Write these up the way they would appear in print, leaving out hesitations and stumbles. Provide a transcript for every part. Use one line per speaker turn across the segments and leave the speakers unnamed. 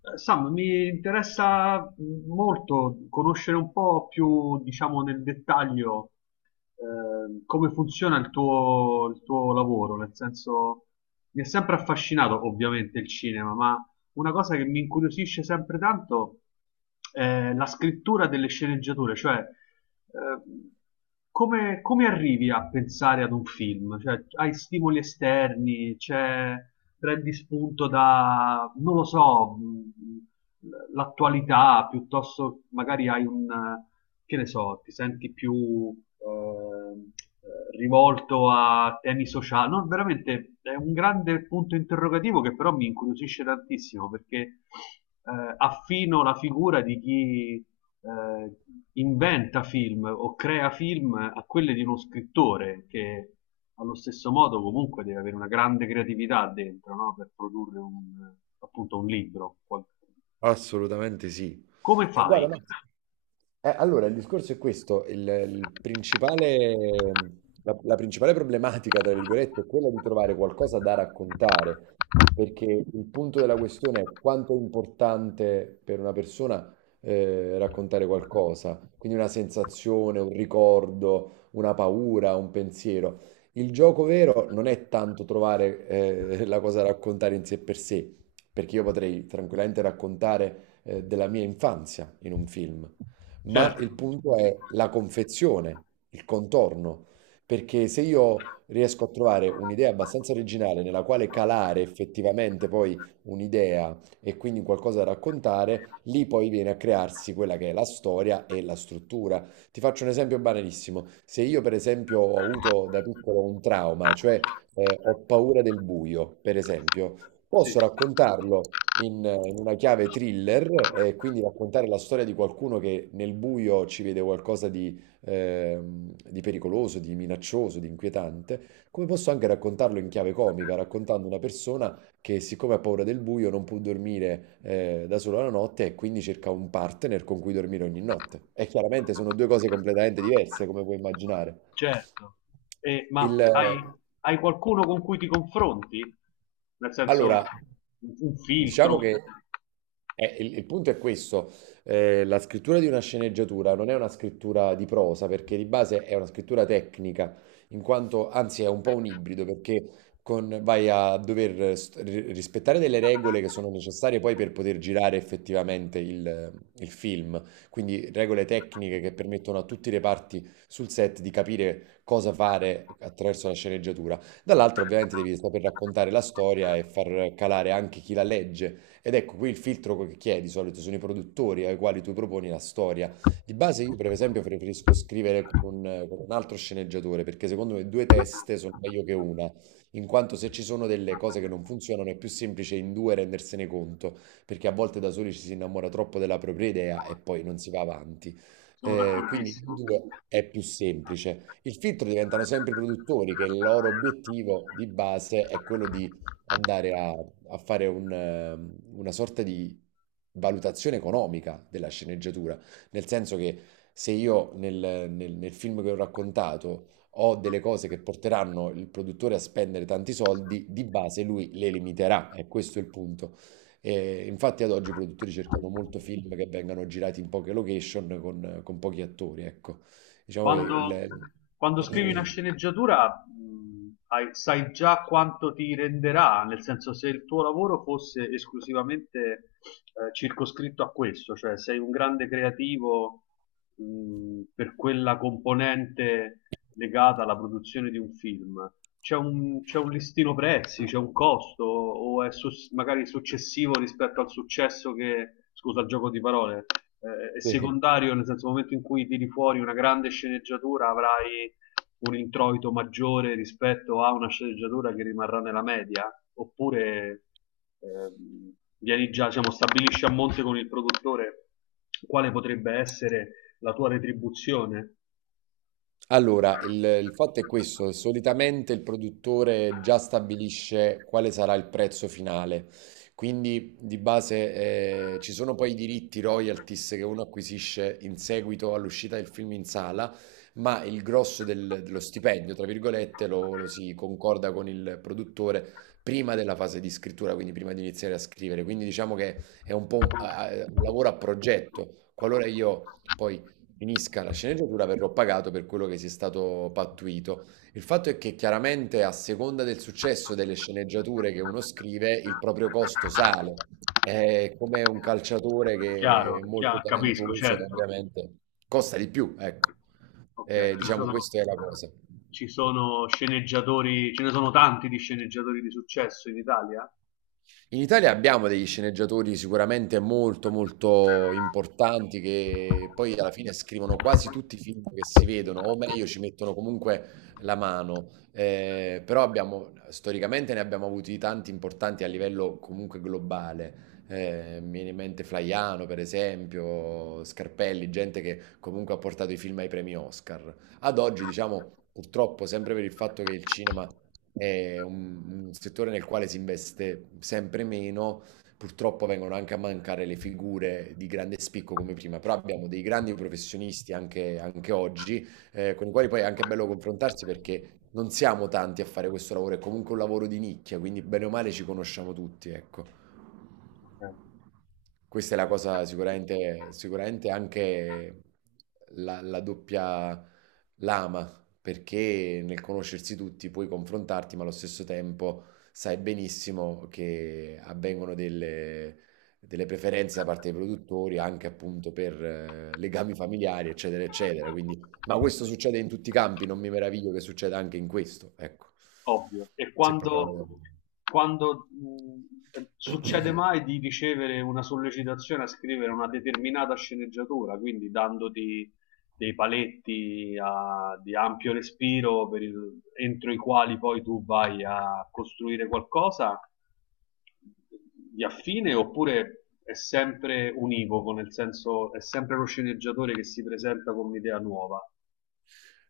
Sam, mi interessa molto conoscere un po' più, diciamo, nel dettaglio come funziona il tuo lavoro, nel senso mi è sempre affascinato ovviamente il cinema, ma una cosa che mi incuriosisce sempre tanto è la scrittura delle sceneggiature, cioè ehm, come arrivi a pensare ad un film? Cioè, hai stimoli esterni, c'è, prendi spunto da, non lo so, l'attualità, piuttosto magari hai un, che ne so, ti senti più ehm, rivolto a temi sociali. No, veramente è un grande punto interrogativo che però mi incuriosisce tantissimo perché affino la figura di chi eh, inventa film o crea film a quelle di uno scrittore che allo stesso modo comunque deve avere una grande creatività dentro, no? Per produrre un, appunto un libro.
Assolutamente sì.
Come
Guarda,
fai?
no. Allora, il discorso è questo, il principale, la principale problematica, tra virgolette, è quella di trovare qualcosa da raccontare, perché il punto della questione è quanto è importante per una persona raccontare qualcosa, quindi una sensazione, un ricordo, una paura, un pensiero. Il gioco vero non è tanto trovare la cosa da raccontare in sé per sé, perché io potrei tranquillamente raccontare della mia infanzia in un film, ma
Certo,
il punto è la confezione, il contorno, perché se io riesco a trovare un'idea abbastanza originale nella quale calare effettivamente poi un'idea e quindi qualcosa da raccontare, lì poi viene a crearsi quella che è la storia e la struttura. Ti faccio un esempio banalissimo. Se io per esempio ho avuto da piccolo un trauma, cioè ho paura del buio, per esempio,
sì.
posso raccontarlo in una chiave thriller e quindi raccontare la storia di qualcuno che nel buio ci vede qualcosa di pericoloso, di minaccioso, di inquietante, come posso anche raccontarlo in chiave comica, raccontando una persona che siccome ha paura del buio non può dormire da sola la notte e quindi cerca un partner con cui dormire ogni notte. E chiaramente sono due cose completamente diverse, come puoi immaginare.
Certo. E, ma
Il,
hai, hai qualcuno con cui ti confronti? Nel senso, un
Allora,
un filtro,
diciamo che il punto è questo, la scrittura di una sceneggiatura non è una scrittura di prosa perché di base è una scrittura tecnica, in quanto anzi è un po' un ibrido perché vai a dover rispettare delle regole che sono necessarie poi per poter girare effettivamente il film, quindi regole tecniche che permettono a tutti i reparti sul set di capire cosa fare attraverso la sceneggiatura. Dall'altro ovviamente devi saper raccontare la storia e far calare anche chi la legge. Ed ecco, qui il filtro che chi è di solito sono i produttori ai quali tu proponi la storia. Di base io per esempio preferisco scrivere con un altro sceneggiatore, perché secondo me due teste sono meglio che una, in quanto se ci sono delle cose che non funzionano è più semplice in due rendersene conto, perché a volte da soli ci si innamora troppo della propria idea e poi non si va avanti.
sono
Quindi in
d'accordissimo.
due è più semplice. Il filtro diventano sempre i produttori, che il loro obiettivo di base è quello di andare a fare un, una sorta di valutazione economica della sceneggiatura, nel senso che se io nel film che ho raccontato ho delle cose che porteranno il produttore a spendere tanti soldi, di base lui le limiterà, e questo è il punto. E infatti ad oggi i produttori cercano molto film che vengano girati in poche location con pochi attori, ecco. Diciamo che
Quando,
il...
quando scrivi una sceneggiatura, sai già quanto ti renderà, nel senso se il tuo lavoro fosse esclusivamente circoscritto a questo, cioè sei un grande creativo per quella componente legata alla produzione di un film. C'è un listino prezzi, c'è un costo, o è magari successivo rispetto al successo che, scusa il gioco di parole, è
sì,
secondario, nel senso nel momento in cui tiri fuori una grande sceneggiatura avrai un introito maggiore rispetto a una sceneggiatura che rimarrà nella media, oppure vieni già, diciamo, stabilisci a monte con il produttore quale potrebbe essere la tua retribuzione.
allora, il fatto è questo, solitamente il produttore già stabilisce quale sarà il prezzo finale, quindi di base ci sono poi i diritti royalties che uno acquisisce in seguito all'uscita del film in sala, ma il grosso dello stipendio, tra virgolette, lo si concorda con il produttore prima della fase di scrittura, quindi prima di iniziare a scrivere, quindi diciamo che è un po' un, un lavoro a progetto, qualora io... Poi finisca la sceneggiatura verrò pagato per quello che sia stato pattuito. Il fatto è che chiaramente a seconda del successo delle sceneggiature che uno scrive, il proprio costo sale. È come un calciatore che è
Chiaro,
molto
chiaro, capisco,
talentuoso,
certo.
ovviamente costa di più, ecco.
Ok,
Diciamo, questa è la cosa.
ci sono sceneggiatori, ce ne sono tanti di sceneggiatori di successo in Italia?
In Italia abbiamo degli sceneggiatori sicuramente molto molto importanti che poi alla fine scrivono quasi tutti i film che si vedono, o meglio ci mettono comunque la mano. Però abbiamo, storicamente ne abbiamo avuti tanti importanti a livello comunque globale. Mi viene in mente Flaiano, per esempio, Scarpelli, gente che comunque ha portato i film ai premi Oscar. Ad oggi, diciamo, purtroppo, sempre per il fatto che il cinema è un settore nel quale si investe sempre meno. Purtroppo vengono anche a mancare le figure di grande spicco come prima, però abbiamo dei grandi professionisti anche, anche oggi, con i quali poi è anche bello confrontarsi perché non siamo tanti a fare questo lavoro, è comunque un lavoro di nicchia, quindi bene o male ci conosciamo tutti, ecco.
Ok.
Questa è la cosa sicuramente, sicuramente anche la doppia lama, perché nel conoscersi tutti puoi confrontarti, ma allo stesso tempo sai benissimo che avvengono delle preferenze da parte dei produttori anche appunto per legami familiari, eccetera, eccetera. Quindi, ma questo succede in tutti i campi, non mi meraviglio che succeda anche in questo, ecco.
Ovvio. E
Se proprio la
quando,
vogliamo.
quando, succede mai di ricevere una sollecitazione a scrivere una determinata sceneggiatura, quindi dandoti dei paletti di ampio respiro per entro i quali poi tu vai a costruire qualcosa di affine, oppure è sempre univoco, nel senso è sempre lo sceneggiatore che si presenta con un'idea nuova?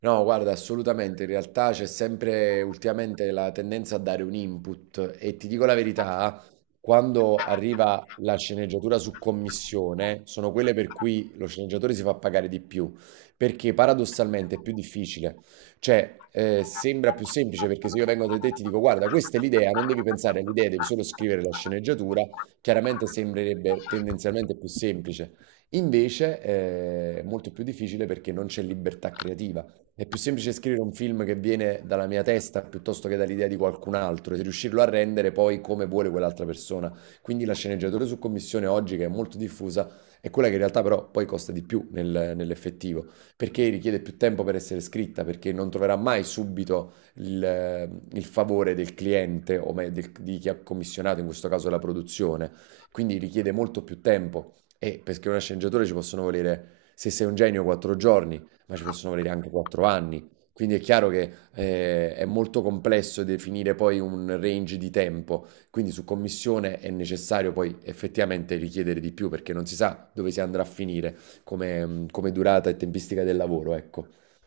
No, guarda, assolutamente, in realtà c'è sempre ultimamente la tendenza a dare un input e ti dico la verità, quando arriva la sceneggiatura su commissione, sono quelle per cui lo sceneggiatore si fa pagare di più, perché paradossalmente è più difficile. Cioè, sembra più semplice perché se io vengo da te e ti dico, guarda, questa è l'idea, non devi pensare all'idea, devi solo scrivere la sceneggiatura, chiaramente sembrerebbe tendenzialmente più semplice. Invece, è molto più difficile perché non c'è libertà creativa. È più semplice scrivere un film che viene dalla mia testa piuttosto che dall'idea di qualcun altro e riuscirlo a rendere poi come vuole quell'altra persona. Quindi la sceneggiatura su commissione oggi, che è molto diffusa, è quella che in realtà però poi costa di più nell'effettivo, perché richiede più tempo per essere scritta, perché non troverà mai subito il favore del cliente o di chi ha commissionato, in questo caso la produzione. Quindi richiede molto più tempo e perché una sceneggiatura ci possono volere, se sei un genio, quattro giorni, ma ci possono volere anche quattro anni. Quindi è chiaro che è molto complesso definire poi un range di tempo, quindi su commissione è necessario poi effettivamente richiedere di più perché non si sa dove si andrà a finire come, come durata e tempistica del lavoro, ecco.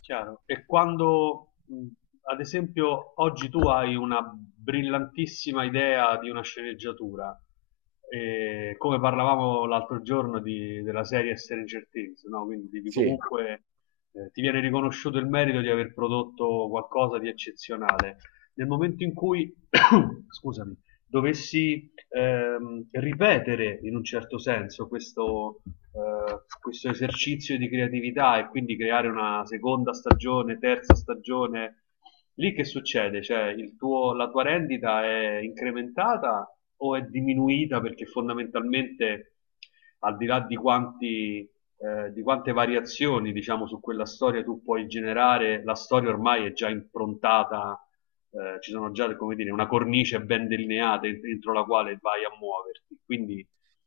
Chiaro. E quando, ad esempio, oggi tu hai una brillantissima idea di una sceneggiatura, e come parlavamo l'altro giorno della serie Stranger Things, no? Quindi devi
Sì,
comunque, ti viene riconosciuto il merito di aver prodotto qualcosa di eccezionale. Nel momento in cui, scusami, dovessi ripetere in un certo senso questo, questo esercizio di creatività e quindi creare una seconda stagione, terza stagione. Lì che succede? Cioè, la tua rendita è incrementata o è diminuita perché fondamentalmente, al di là di quanti, di quante variazioni, diciamo, su quella storia tu puoi generare, la storia ormai è già improntata, ci sono già come dire, una cornice ben delineata dentro la quale vai a muoverti. Quindi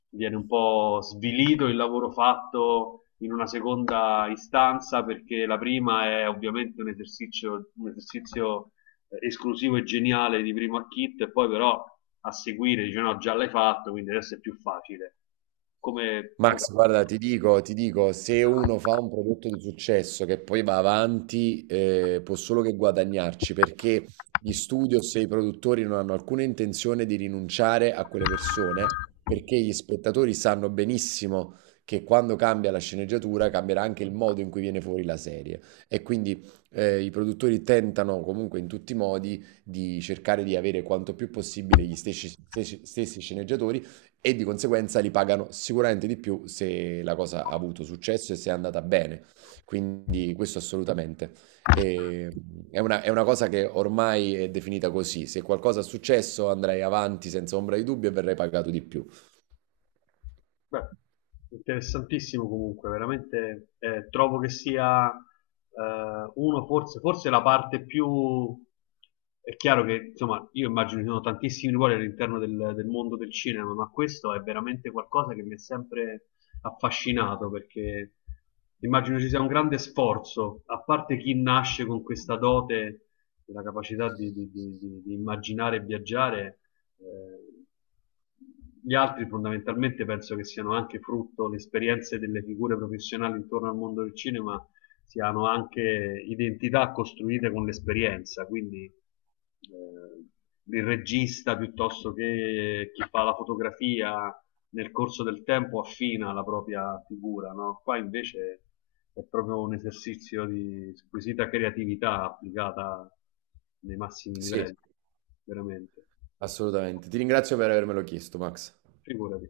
viene un po' svilito il lavoro fatto in una seconda istanza perché la prima è ovviamente un esercizio esclusivo e geniale di primo acchit e poi però a seguire dice no già l'hai fatto quindi adesso è più facile come, come
Max, guarda, ti dico, se uno fa un prodotto di successo che poi va avanti, può solo che guadagnarci, perché gli studios e i produttori non hanno alcuna intenzione di rinunciare a quelle persone, perché gli spettatori sanno benissimo che quando cambia la sceneggiatura cambierà anche il modo in cui viene fuori la serie. E quindi i produttori tentano comunque in tutti i modi di cercare di avere quanto più possibile gli stessi sceneggiatori e di conseguenza li pagano sicuramente di più se la cosa ha avuto successo e se è andata bene. Quindi questo assolutamente. E- è una cosa che ormai è definita così. Se qualcosa è successo andrei avanti senza ombra di dubbio e verrei pagato di più.
Beh, interessantissimo comunque, veramente trovo che sia uno forse, forse la parte più... È chiaro che, insomma, io immagino ci sono tantissimi ruoli all'interno del mondo del cinema, ma questo è veramente qualcosa che mi ha sempre affascinato perché immagino ci sia un grande sforzo, a parte chi nasce con questa dote, la capacità di, di immaginare e viaggiare, eh, gli altri fondamentalmente penso che siano anche frutto le esperienze delle figure professionali intorno al mondo del cinema, siano anche identità costruite con l'esperienza, quindi il regista piuttosto che chi fa la fotografia nel corso del tempo affina la propria figura, no? Qua invece è proprio un esercizio di squisita creatività applicata nei massimi
Sì,
livelli, veramente.
assolutamente. Ti ringrazio per avermelo chiesto, Max.
Figurati.